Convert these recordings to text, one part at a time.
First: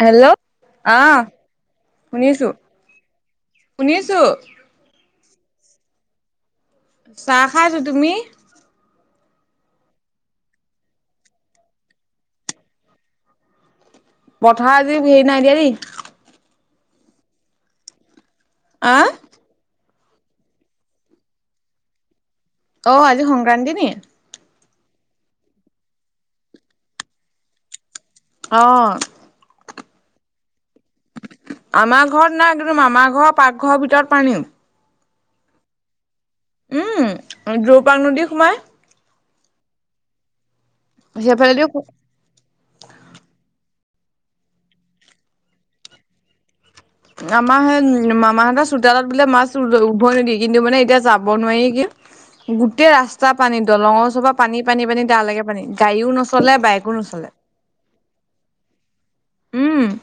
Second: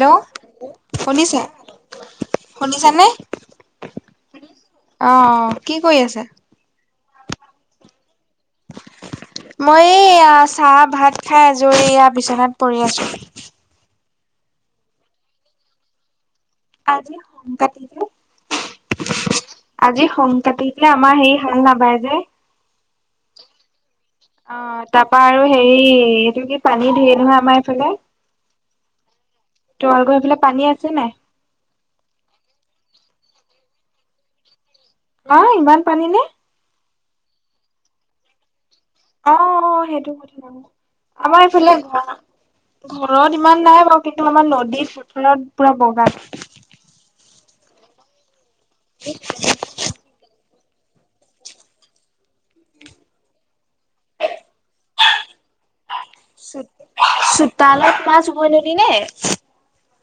Hello অহ শুনিছে শুনিছো শুনিছানে শুনিছো। অ অ কি কৰি আছা? চাহ খাইছো, তুমি? মই এইয়া চাহ, ভাত খাই আছো, এইয়া বিচনাত পৰি আছো। পথাৰ আজি হেৰি নাই দিয়া দেই। আজি কাটিছে আহ আজি সক্ৰান্তি যে আমাৰ হেৰি হাল নাবায় যে। অ আজি সংক্ৰান্তি নি? অ'! তাৰপা আৰু সেই, এইটো কি, পানী ঢেৰ নহয়, আমাৰ এইফালে! অ'! তোমালোকৰ সেইফালে, পানী আছে নাই? আমাৰ ঘৰত নাই। কিন্তু, মামা ঘৰ পাকঘৰৰ ভিতৰত পানী। অ'! ইমান পানী নে? উম, [unintelligible] নদী সোমাই। অ'! সেইটো কথা। আমাৰ সেইফালেদি এইফালে, হোৱা ঘৰত ইমান নাই বাৰু। কিন্তু, আমাৰ নদী পথাৰত পূৰা বগা। আমাৰ সেই, মামাহঁতৰ চোতালত বোলে, মাছ তোৰ, উভয় নদী। কিন্তু মানে, এতিয়া যাব নোৱাৰিগে। গোটেই ৰাস্তা পানী। দলঙৰ ওচৰপা পানী-পানী- পানী, তালৈকে পানী। গাড়ীও ন চোতালত মাছ উভয় নদী নে? উম!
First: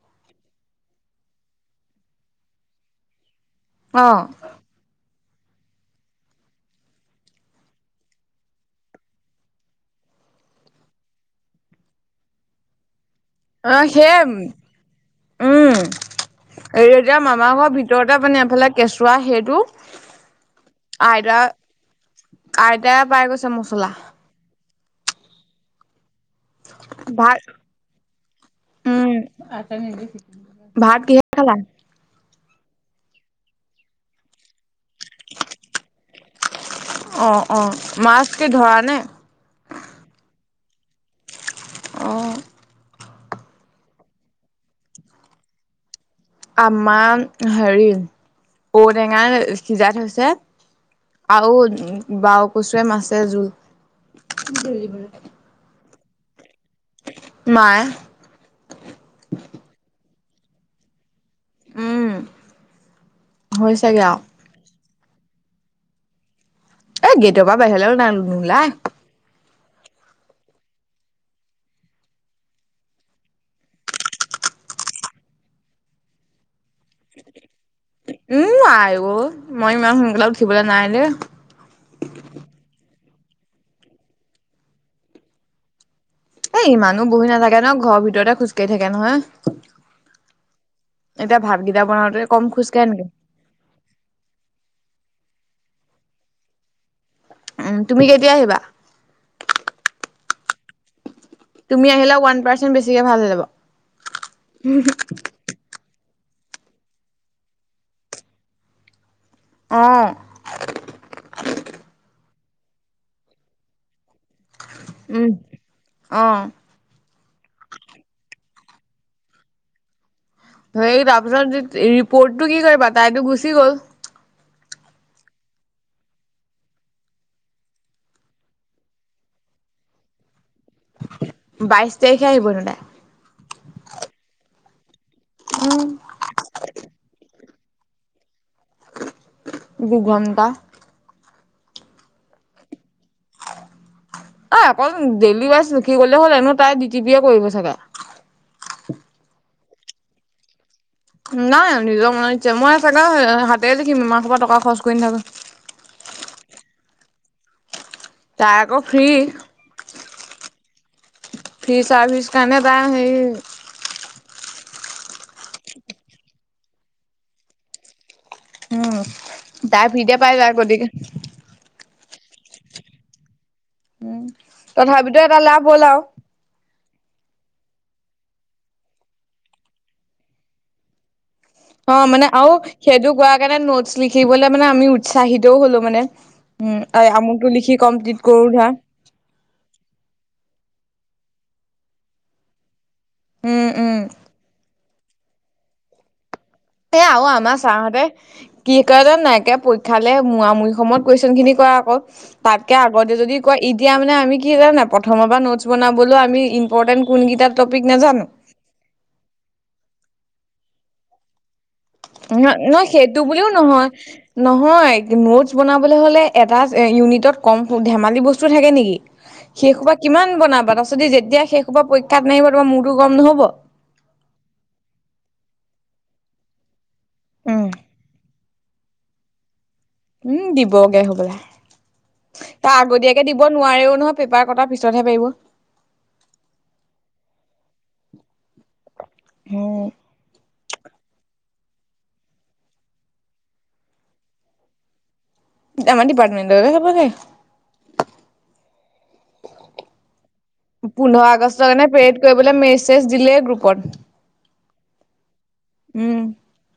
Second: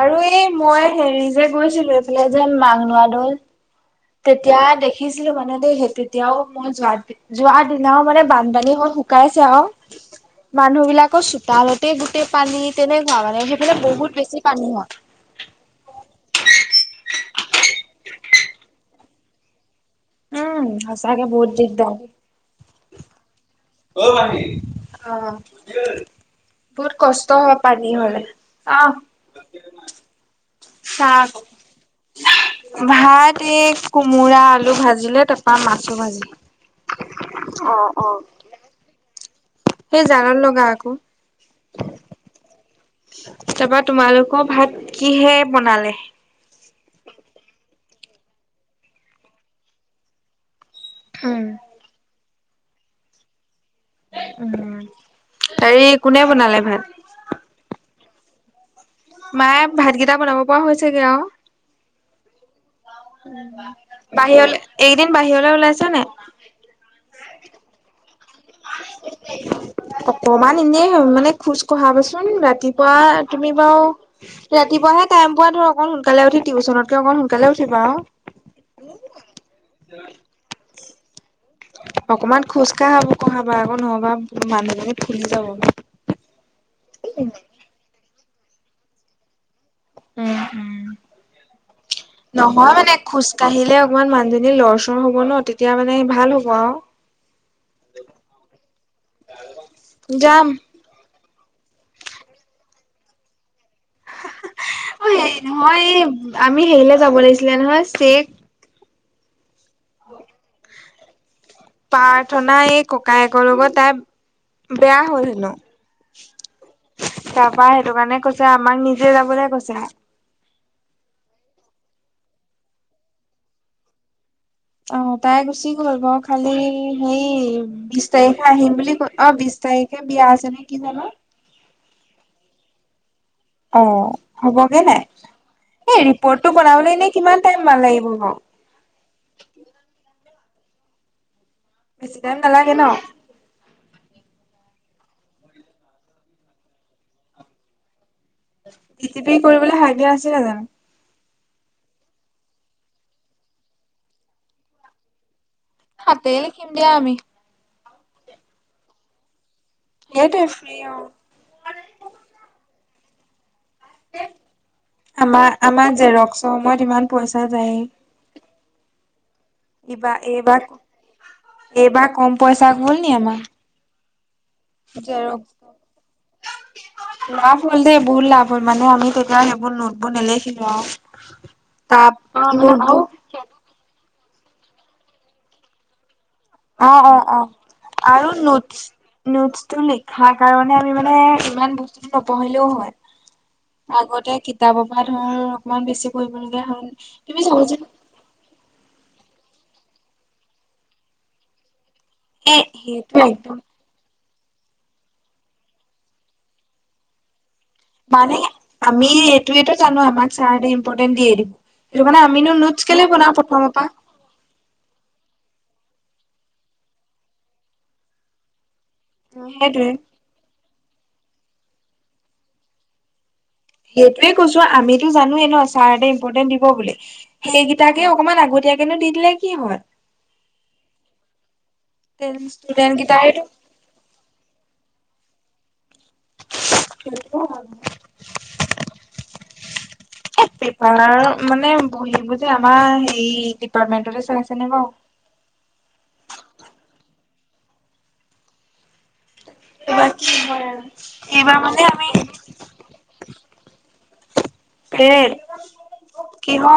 আৰু এই, মই সেৰি যে গৈছিলোঁ। এইফালে যেন, মাঘনোৱা দল। অ'! দিয়া দেখিছিলোঁ মানে, দেই, সেই তেতিয়াও। মই যোৱাতে যোৱাৰ দিনাও মানে, বানপানী হৈ শুকাইছে আৰু। মানুহ বিলাকৰ চোতালতে গোটেই পানী! তেনেকোৱা মানে। অ সেইফালে, বহুত সেই বেছি পানী হয়। উম [unintelligible] এই এতিয়া, মামাৰ ঘৰৰ ভিতৰতে পানী। এফালে, কেঁচুৱা সেইটো। উম, সঁচাকে আইতা বহুত দিগদাৰ! আইতাই পাই গৈছে, মছলা। ঐ মাহী? অ'! কি হ'ল? বহুত কষ্ট ভাত হয়, পানী হ'লে! অ'! উম ভাত কিহে খালা? ভাত এই, কোমোৰা-আলু ভাজিলে, তাৰপা মাছো ভাজিলে। অ'! অ'! মাছ কি ধৰা নাই? সেই জালত লগা আকৌ। অ'! তাৰাপা, তোমালোক ভাত কিহে বনালে? আমাৰ সেৰি, ঔ-টেঙাই সিজাই থৈছে। উম, আও [unintelligible] কচুৱে, মাছে জোল। সেৰি, কোনে বনালে ভাত? মায়ে। মায়ে ভাতকেইটা বনাব পৰা হৈছেগে আও? উম হৈছেগে আও [inaudible] বাহিৰলে, এইকেইদিন বাহিৰলে ওলাইছে নাই? এই, গেটৰ পৰা বাহিৰলে নাই, নোলাই। [unintelligible] অকমান এনেই মানে, খোজ কঢ়াবচোন? ৰাতিপুৱা তুমি বাৰু ৰাতিপুৱাহে টাইম পোৱা ধৰ, অকণ। সোনকালে উঠি, টিউচনতকে অকণ সোনকালে উঠিবা আও। উম, আইঅ'! মই ইমান সোনকালে উঠিবলৈ নাই দেই। অকমান খোজকাঢ়াব, কঢ়াবা আকৌ নহ'বা, মানুহজনী ফূলি যাব। এ, ইমানো উম, বহি নাথাকে নহয়, ঘৰৰ ভিতৰতে খোজকাঢ়ি থাকে নহয়। উম। এতিয়া, ভাতকেইটা বনাওঁতে, কম নহয় খোজ কাঢ়ে মানে নেকি। খোজ কাঢ়িলে অকমান, মানুহজনী লৰ-চৰ হ'ব ন'! তেতিয়া মানে, ভাল হ'ব আৰু। উম তুমি কেতিয়া আহিবা যাম তুমি আহিলে ওৱান পাৰ্চেন্ট বেছিকে ভাল হৈ অ যাব হেৰি নহয় এ আমি হেৰিলে যাব লাগিছিলে নহয় চেক অ প্ৰাৰ্থনা এই ককায়েকৰ লগত তাই বেয়া হ'ল উম, হেনো অ'। তাৰপৰা সেইটো কাৰণে কৈছে আমাক নিজে যাবলৈ কৈছে সেই তাৰপিছত ৰিপৰ্টটো কি কৰিবা তাইতো গুচি গ'ল অ তাই গুচি গল বাও খালি সেই বিশ তাৰিখে আহিম বুলি কৈ অ বিশ তাৰিখে বিয়া আছে নে কি জানো বাইশ তাৰিখে আহিব হেনো তাই অ হ'বগে নাই, এই ৰিপৰ্টটো বনাবলৈ এনেই কিমান টাইম মান লাগিব বাও দুঘণ্টা বেছি টাইম নালাগে ন এ অকল ডেইলি ৱাইজ লিখি গ'লে হ'ল এনেও তাই ডি টি পি এ কৰিব চাগে? ডি টি পি কৰিবলৈ আইডিয়া আছিল নে জানো? নাই নিজৰ মনত ইচ্ছা, মই চাগে হাতে দেখিম ইমান সোপা টকা খৰচ কৰি নাথাকো। হাতে লিখিম দিয়া আমি। তাই আকৌ ফ্ৰী। সেইটোৱে ফ্ৰী আৰু। ফ্ৰী চাৰ্ভিচ কাৰণে তাই সেই আমাৰ আমাৰ জেৰক্সৰ সময়ত ইমান পইচা যায়। উম। তাই কিবা ফ্ৰীতে পাই যায় এইবাৰ গতিকে, এইবাৰ কম পইচা গ'লনি আমাৰ। উম তথাপিতো এটা লাভ জেৰক্স হ'ল আও [inaudible] লাভ হ'ল দেই বহুত লাভ হ'ল মানে আমি তেতিয়া সেইবোৰ নোটবোৰ নেলেখিলো অ অ মানে আও সেইটো কোৱা কাৰণে নোটছ লিখিবলৈ মানে আমি উৎসাহিতো হলো মানে। উম অ ঐ অ আমোকটো লিখি কমপ্লিট কৰো ধৰা নোটচটো লিখাৰ কাৰণে আমি মানে ইমান বস্তুটো নপঢ়িলেও উম উম হয়। আগতে কিতাপৰ পৰা ধৰ অকমান বেছি পঢ়িবলগীয়া হল, তুমি চাবাচোন ৱে কি কৰে নাইকিয়ে পৰীক্ষালে মূৰামূৰি সময়ত কুৱেচনখিনি কৰা অকল। এ তাতকে আগতে সেইটো যদি কোৱা, একদম ঈদ তেতিয়া মানে আমি কি কৰোঁ নাই, প্ৰথমৰ পৰা নোটছ বনাবলো আমি ইম্পৰ্টেণ্ট কোনকেইটাত মানে আমি এইটোৱেটো জানো আমাক ছাৰ হতে ইম্পৰ্টেণ্ট দিয়ে দি সেইটো কাৰণে ন আমিনো নহয় নোটচ কেলে সেইটো বনাম বুলিও প্ৰথমৰ নহয় পা নহয় নোটছ বনাবলৈ হ'লে এটা ইউনিটত কম ধেমালি বস্তু থাকে নেকি? সেইটোয়ে। সেইসোপা কিমান বনাবা তাৰপিছত যেতিয়া সেইসোপা পৰীক্ষাত নাহিব তোমাৰ মোৰতো গম নহ'ব? সেইটোয়ে কৈছো আমিতো জানোৱে ন ছাৰহতে ইম্পৰ্টেণ্ট দিব বুলি। উম সেইকেইটাকে অকমান আগতীয়াকেনো দি দিলে কি হয়? উম দিবগে হ'বলা, তাৰ ষ্টুডেন্ট আগতীয়াকে কেইটাইটো দিব নোৱাৰেও নহয়। পেপাৰ কটা পিছতহে পাৰিব। [unintelligible] সেই পেপাৰ মানে বহীবোৰ যে আমাৰ হেৰি ডিপাৰ্টমেন্টতে চাইছে নে বাও? আমাৰ ডিপাৰ্টমেনটৰ। [unintelligible] [unintelligible] কি হয় আৰু, এইবাৰ মানে আমি বুলে মেছেজ দিলেই গ্ৰুপত। [unintelligible] কিহৰ?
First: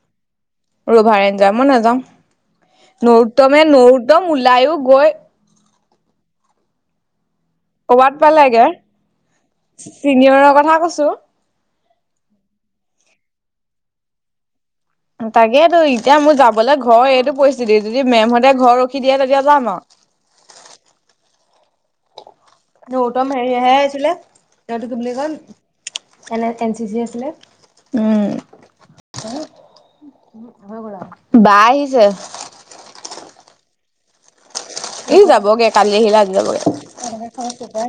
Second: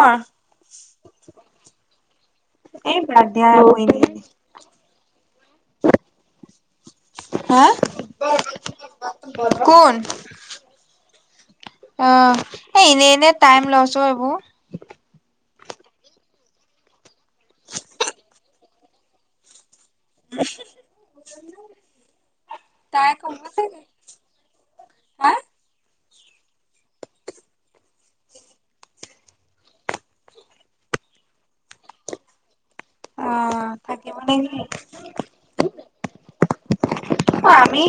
ৰভাইন যায় মই নাযাওঁ, এই বাদ দিয়া আকৌ এনেই এনেই [unintelligible] ওলাইয়ো গৈ হা ক'ৰবাত পালেগে? কোন? চিনিয়ৰৰ কথা কৈছো। আ, এ, এনে এনে টাইম লছ অ এইবোৰ। তাকেইতো, এতিয়া মোৰ যাবলৈ ঘৰৰ এইটো পৰিস্থিতি, যদি মেমহতে ঘৰ ৰখি দিয়ে তেতিয়া যাম আৰু। [unintelligible] তাই [unintelligible] ক'ব হেৰি হে চাগে, আছিলে, সেইটো কি বুলি হা? কয়? এনে এন চি চি আছিলে। উম। বা আহিছে। অ, থাকিব নেকি? ই, যাবগে, কালি আহিলে, আজি যাবগে। অ', আমি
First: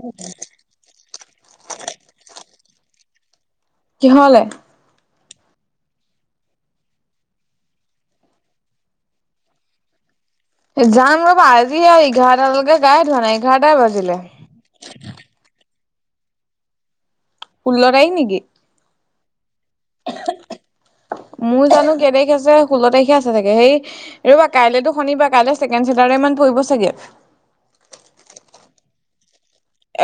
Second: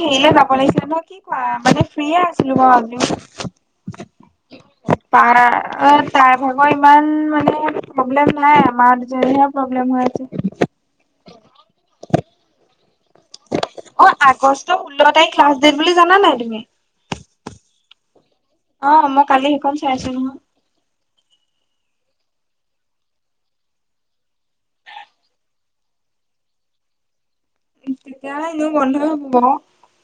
[unintelligible] কি কোৱা, মানে ফ্ৰিয়ে আছিলো বাৰু আজি। কিহ'লে? তাৰা তাই ভাগৰ ইমান মানে প্ৰব্লেম নাই, আমাৰ দুজনীৰহে প্ৰব্লেম হৈ আছে। যাম ৰ'বা! আজি আৰু এঘাৰটালৈকে গায়ে ধোৱা নাই। এঘাৰটাই অ, বাজিলে। আগষ্টৰ ষোল্ল তাৰিখ লাষ্ট ডেট বুলি জানা নাই তুমি? ষোল্ল তাৰিখ নেকি? অ, মই কালি সেইখন চাইছো নহয়। মোৰ জানো কেই তাৰিখ আছে, ষোল্ল তাৰিখে আছে চাগে। হেই ৰ'বা, কাইলেতো শনিবাৰ, কাইলে ছেকেণ্ড চেটাৰদে মান পৰিব চাগে। তেতিয়াহ'লে এনেও বন্ধয়ে হ'ব।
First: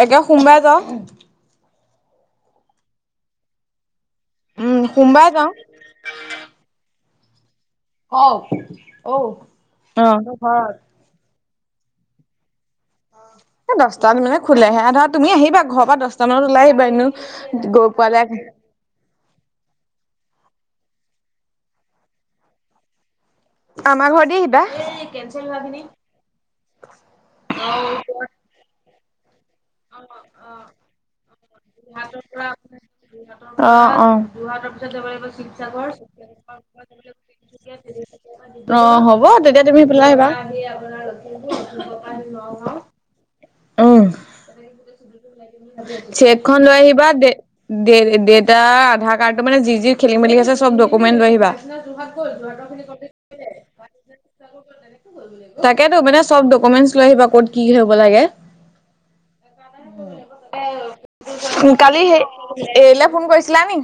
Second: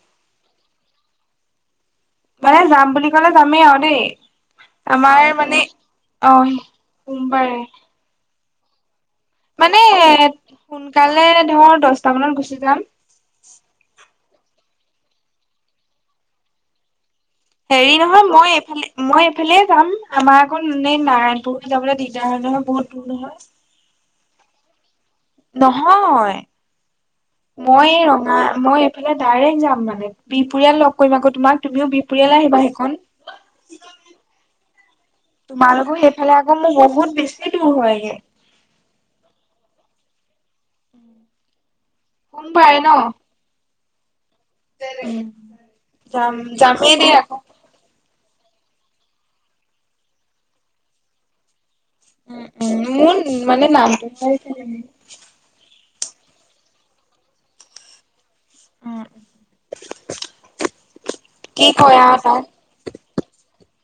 একে সোমবাৰে যাওঁ। মানে যাম বুলি ক'লে যামেই আৰু দেই। উম আমাৰে সোমবাৰে যাওঁ, মানে অ, সোমবাৰে। অ, অঔ। মানে সোনকালে ধৰ দছটা মানত গুচি যাম। দছটাত মানে খোলেহে ধৰা, তুমি আহিবা, ঘৰৰ পৰা দছটা মানত ওলাই আহিবা, এনেও গৈ হেৰি পোৱালে নহয় মই এইফালে মই এইফালে যাম। আমাৰ আকৌ এনে নাৰায়ণপুৰ দি যাবলৈ দিগদাৰ হয় নহয়, বহুত দূৰ হয়। আমাৰ ঘৰদি আহিবা। নহয়, মই ৰঙা, মই এইফালে ডাইৰেক্ট যাম। মানে বিহপুৰীয়াত লগ কৰিম আকৌ তোমাক। তুমিও বিহপুৰীয়ালৈ আহিবা সেইকন। যোৰহাটৰ পিছত যাব লাগিব শিৱসাগৰ, আকৌ মোৰ শিৱসাগৰ বহুত যাব বেছি দূৰ হয়গে তিনিচুকীয়া [unintelligible] অ, হ'ব তেতিয়া তুমি সেইফালে আহিবা। [unintelligible] সোমবাৰে ন! অঁ। [unintelligible] যাম চেকখন লৈ যামেই আহিবা, দেই দে আকৌ দে-দেতাৰ আধাৰ কাৰ্ডটো মানে, যি যি খেলি-মেলি আছে চব ডকুমেণ্ট লৈ আহিবা। উম, উম, মোৰ মানে নামটোহে [unintelligible] তাকেতো মানে চব ডকুমেণ্টচ লৈ আহিবা ক'ত কি হব লাগে। কি [unintelligible] কয় কালি আৰু সেই। তাত এইলে ফোন কৰিছিলা নেকি?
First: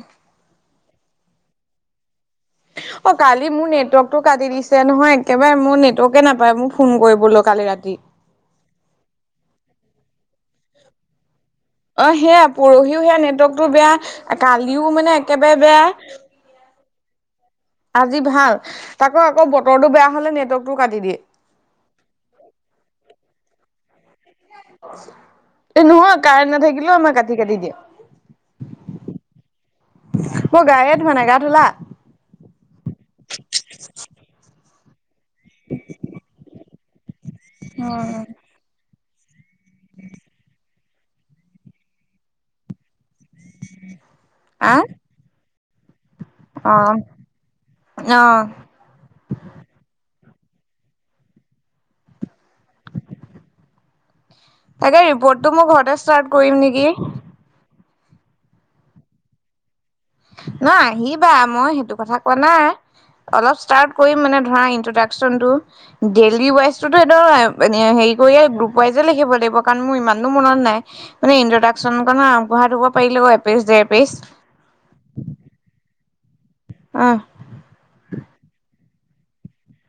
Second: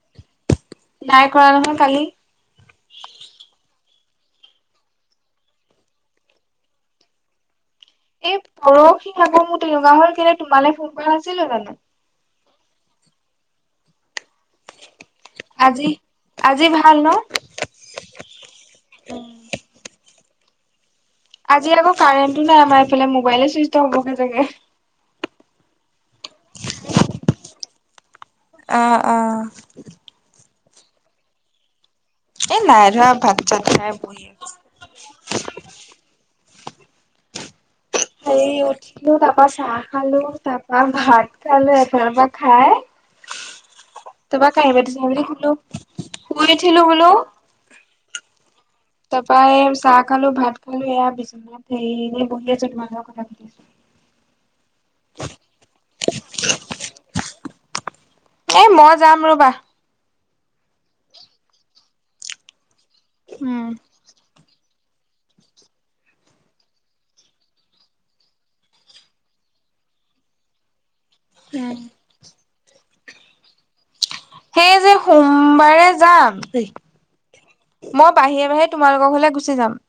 নাই কৰা নহয় কালি। অ কালি মোৰ নেটৱৰ্কতটো কাটি দিছে নহয় একেবাৰে। মোৰ নেটৱৰ্কে নাপায় মোক ফোন কৰিবলৈ কালি ৰাতি। এই পৰহি আকৌ মোৰ তেনেকোৱা হল, কেলে তোমালৈ ফোন কৰা নাছিলো জানো। অ সেয়া পৰহিও সেয়া নেটৱৰ্কতটো বেয়া, কালিও মানে একেবাৰে বেয়া আজি আজি ভাল ন? আজি ভাল। তাকৌ আকৌ বতৰটো বেয়া হলে নেটৱৰ্কতটো কাটি দিয়ে। আজি আকৌ কাৰেণ্টো নাই আমাৰ এইফালে মোবাইলে চুইচ অফ হ'বগে চাগে। এ নহয় কাৰেন্ট নাথাকিলেও আমাৰ কাটি কাটি দিয়ে। আহ আহ। মই গায়ে ধোৱা নাই, গা ধোলা? এই নাই ধোৱা ভাত চাত খাই বহি আছো। অ হেই উঠিলো, তাৰ পৰা চাহ খালো, তাৰপাৰা ভাত খালো এফালৰ পৰা খাই। তাৰপৰা কাহি আহ বাতি চাহি বাতি ধুলো। শুই অ উঠিলো বোলো অ তাৰপৰা এ চাহ খালো, ভাত খালো, এয়া বিচনাত হেৰি এনেই বহি আছো তোমাৰ লগত কথা পাতি আছো। [unintelligible] তাকে ৰিপৰ্টটো মই ঘৰতে ষ্টাৰ্ট কৰিম নেকি। এই মই যাম ৰ'বা। ন আহিবা মই সেইটো কথা কোৱা নাই। অলপ উম ষ্টাৰ্ট কৰিম মানে ধৰা ইন্ট্ৰডাকচনটো। ডেইলি ৱাইজোতো এ হেৰি কৰি গ্ৰুপ ৱাইজে লিখিব লাগিব কাৰণ মোৰ ইমানো মনত নাই মানে উম ইণ্ট্ৰডাকশ্যন আগবঢ়াই দিব পাৰিলে এক পেজ ডেৰ পেজ সেই যে সোমবাৰে যাম অঁ মই বাহিৰে বাহিৰে তোমালোকৰ ঘৰলে গুচি যাম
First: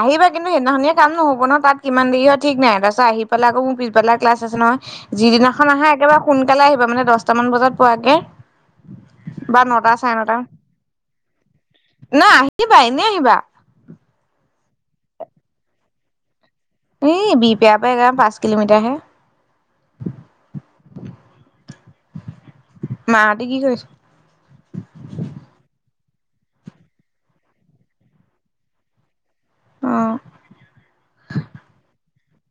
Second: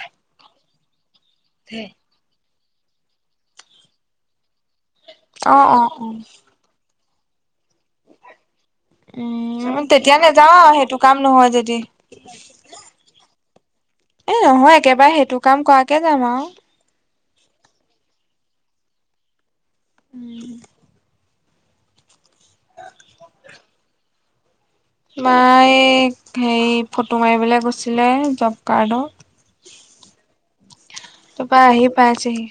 আহিবা কিন্তু সেইদিনা খনয়ে কাম নহ'ব ন তাত কিমান দেৰি হয় ঠিক নাই তাৰপিছত আহি পেলাই আকৌ মোৰ পিছবেলা ক্লাছ আছে নহয় অ যিদিনাখন অ অ আহা একেবাৰে সোনকালে আহিবা মানে দহ দহটামান বজাত পোৱাকে বা উম নটা তেতিয়া নেযাও আৰু সেইটো কাম নহয় যদি না আহিবা এনেই আহিবা এ নহয় একেবাৰে সেইটো কাম কৰাকে যাম আৰু এই বি বেয়া পাই কাৰণ পাঁচ কিলোমিটাৰহে উম [inaudible] মাহঁতে কি কৰিছে মায়ে হেৰি ফটো মাৰিবলে গৈছিলে জব কাৰ্ডৰ অ পাপাই আহি পাইছে সি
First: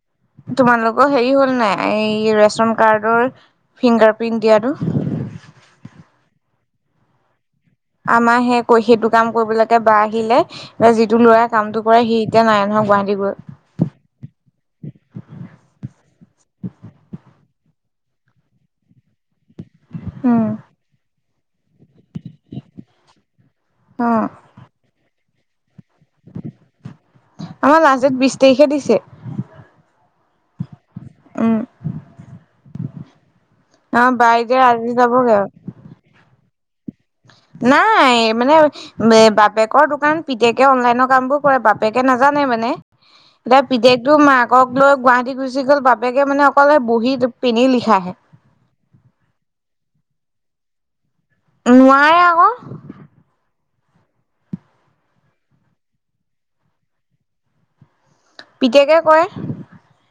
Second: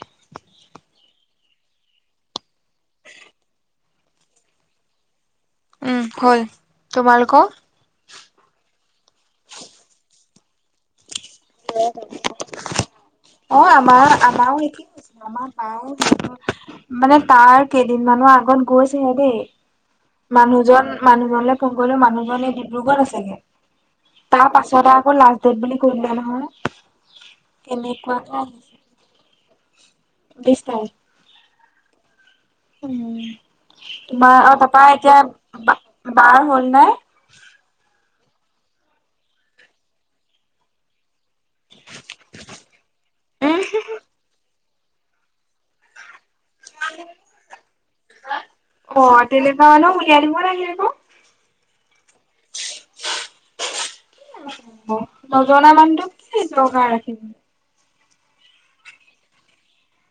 তোমালোকৰ হেৰি হ'ল নাই এই ৰেচন কাৰ্ডৰ ফিংগাৰ প্ৰিণ্ট দিয়াটো উম হল তোমালোকৰ আমাৰ সে ক সেইটো কাম কৰিবলৈকে বা আহিলে যিটো ল'ৰা কামটো কৰে সি এতিয়া নাই নহয় গুৱাহাটী গল। অঁ আমাৰ আমাৰো হে কি আমাৰ পাই মানে তাৰ কেইদিনমানানৰ আগত গৈছেহে দেই। উম, মানুহজন মানুহজনলৈ ফোন কৰিলেও মানুহজনী ৰোগত আছেগে, অ', তাৰ পাছতে আকৌ লাষ্ট ডেট বুলি কৈ দিলে নহয়। আমাৰ লাষ্টত ডেত কেনেকুৱাকে বিশ তাৰিখে দিছে। বিছ মাইল। উম। উম, অ', বা মা আৰু এতিয়া পাপাৰ আজি এতিয়া যাবগে আৰু বাৰ হ'ল নাই? নাই মানে বাপেকৰ দোকান পিতেকে অনলাইনৰ কামবোৰ কৰে বাপেকে নাজানে মানে, এতিয়া পিতেকটো মা ক লৈ গুৱাহাটী গুচি গ'ল, বাপেকে মানে অকলে বহী পিন্ধি লিখা আহে। অঁ তেনেকুৱা মানুহ উলিয়ায় দিব লাগে আক। নোৱাৰে আও। [unintelligible] নজনা মানুহটোক কি দৰকাৰ ৰাখিম। পিতেকে কয়।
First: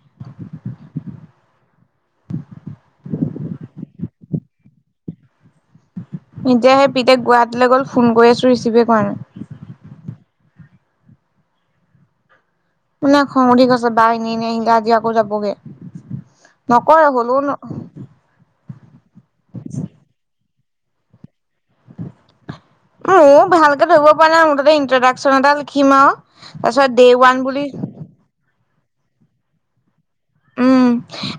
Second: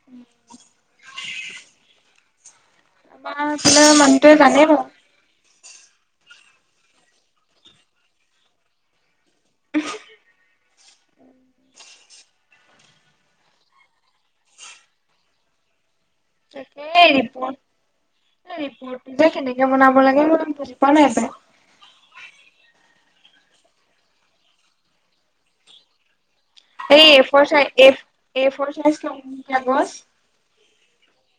[unintelligible] তোমাৰে মানুহটোৱে জানে বাও। এতিয়া সেই পিতেক গুৱাহাটীলৈ গ'ল, ফোন কৰি আছো ৰিচিভে কৰা নাই। মোৰ খং উঠি গৈছে, বাই এনেই আহিলে আজি আকৌ যাবগে নকৰে হলো। এই ৰিপুৰটো যে কেনেকে বনাব লাগে মই বুজি পোৱা নাই হপাই। মোৰ ভালকে ধৰিব পৰা নাই মুঠতে ইন্ট্ৰডাকচন এটা লিখিম আও। তাৰপিছত এই ডে এ ফ ওৱান বুলি চাই এ ফৰ চাইজৰ লম কাগজ। উম,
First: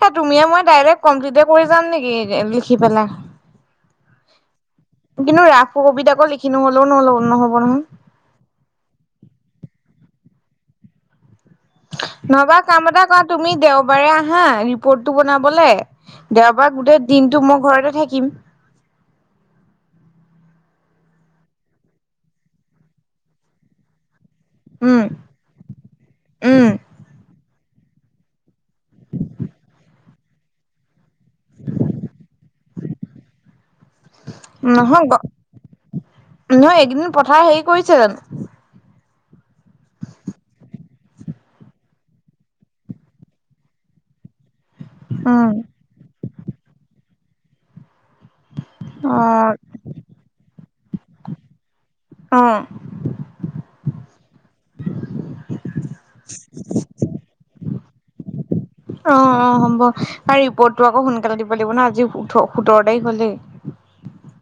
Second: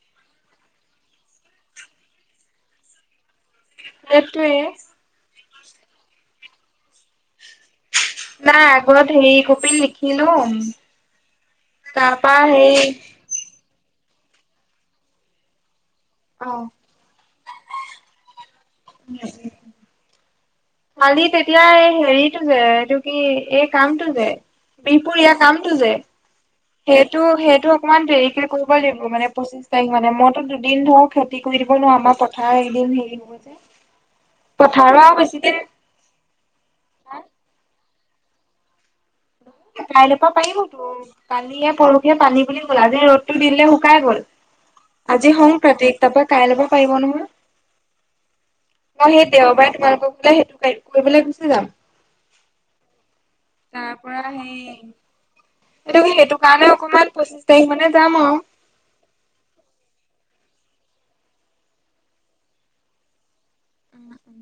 এ তুমিয়ে মই ডাইৰেক্ট কমপ্লিতে কৰি যাম নেকি লিখি পেলাই। সেইটোৱে। কিন্তু ৰাস কবিতাকো লিখি নললেও ন নহ'ব ন। নাই আগৰত হেৰি কপিত লিখিলো। নহবা কাম এটা কৰা, তুমি দেওবাৰে আহা ৰিপৰ্টটো বনাবলে। অ দেওবাৰ গোটেই দিনটো মই ঘৰতে থাকিম। [unintelligible] কালি তেতিয়া এই হেৰিতটো যে এইটো কি এই কামটো যে, উম বিহপুৰীয়া কামটো যে, উম। সেইটো সেইটো অকণমান দেৰিকে কৰিব লাগিব মানে পচি বিশ তাৰিখ মানে মইতো দুদিন ধৰ খেতি কৰি দিব নোৱাৰো, আমাৰ পথাৰ এদিন হেৰি হ'ব যে। পথাৰৰ নহয় আৰু বেছি দিন নহয় এইকেইদিন পথাৰ হেৰি কৰিছে। কাইলৈ পা পাৰিব তো। কালীয়ে পৰখিয়ে পানী বুলি গ'ল আজি ৰ'দতটো দিলে শুকাই গ'ল। আজি উম হং কাতিক তাপা কাইলৈ ল'ব পাৰিব নহয় অ মই সেই দেওবাৰে তোমালোক বোলে সেইটো কৰিবলৈ গুচি যাম। অঁ। তাৰ পৰা সেই সেই সেইটো কাৰণে অকমান পঁচিশ তাৰিখ মানে যাম আও। অঁ অঁ, হ'ব আৰু ৰিপৰ্টটো আকৌ সোনকালে দিব লাগিব ন, আজি উঠ সোতৰ তাৰিখ হলেই। উম উম।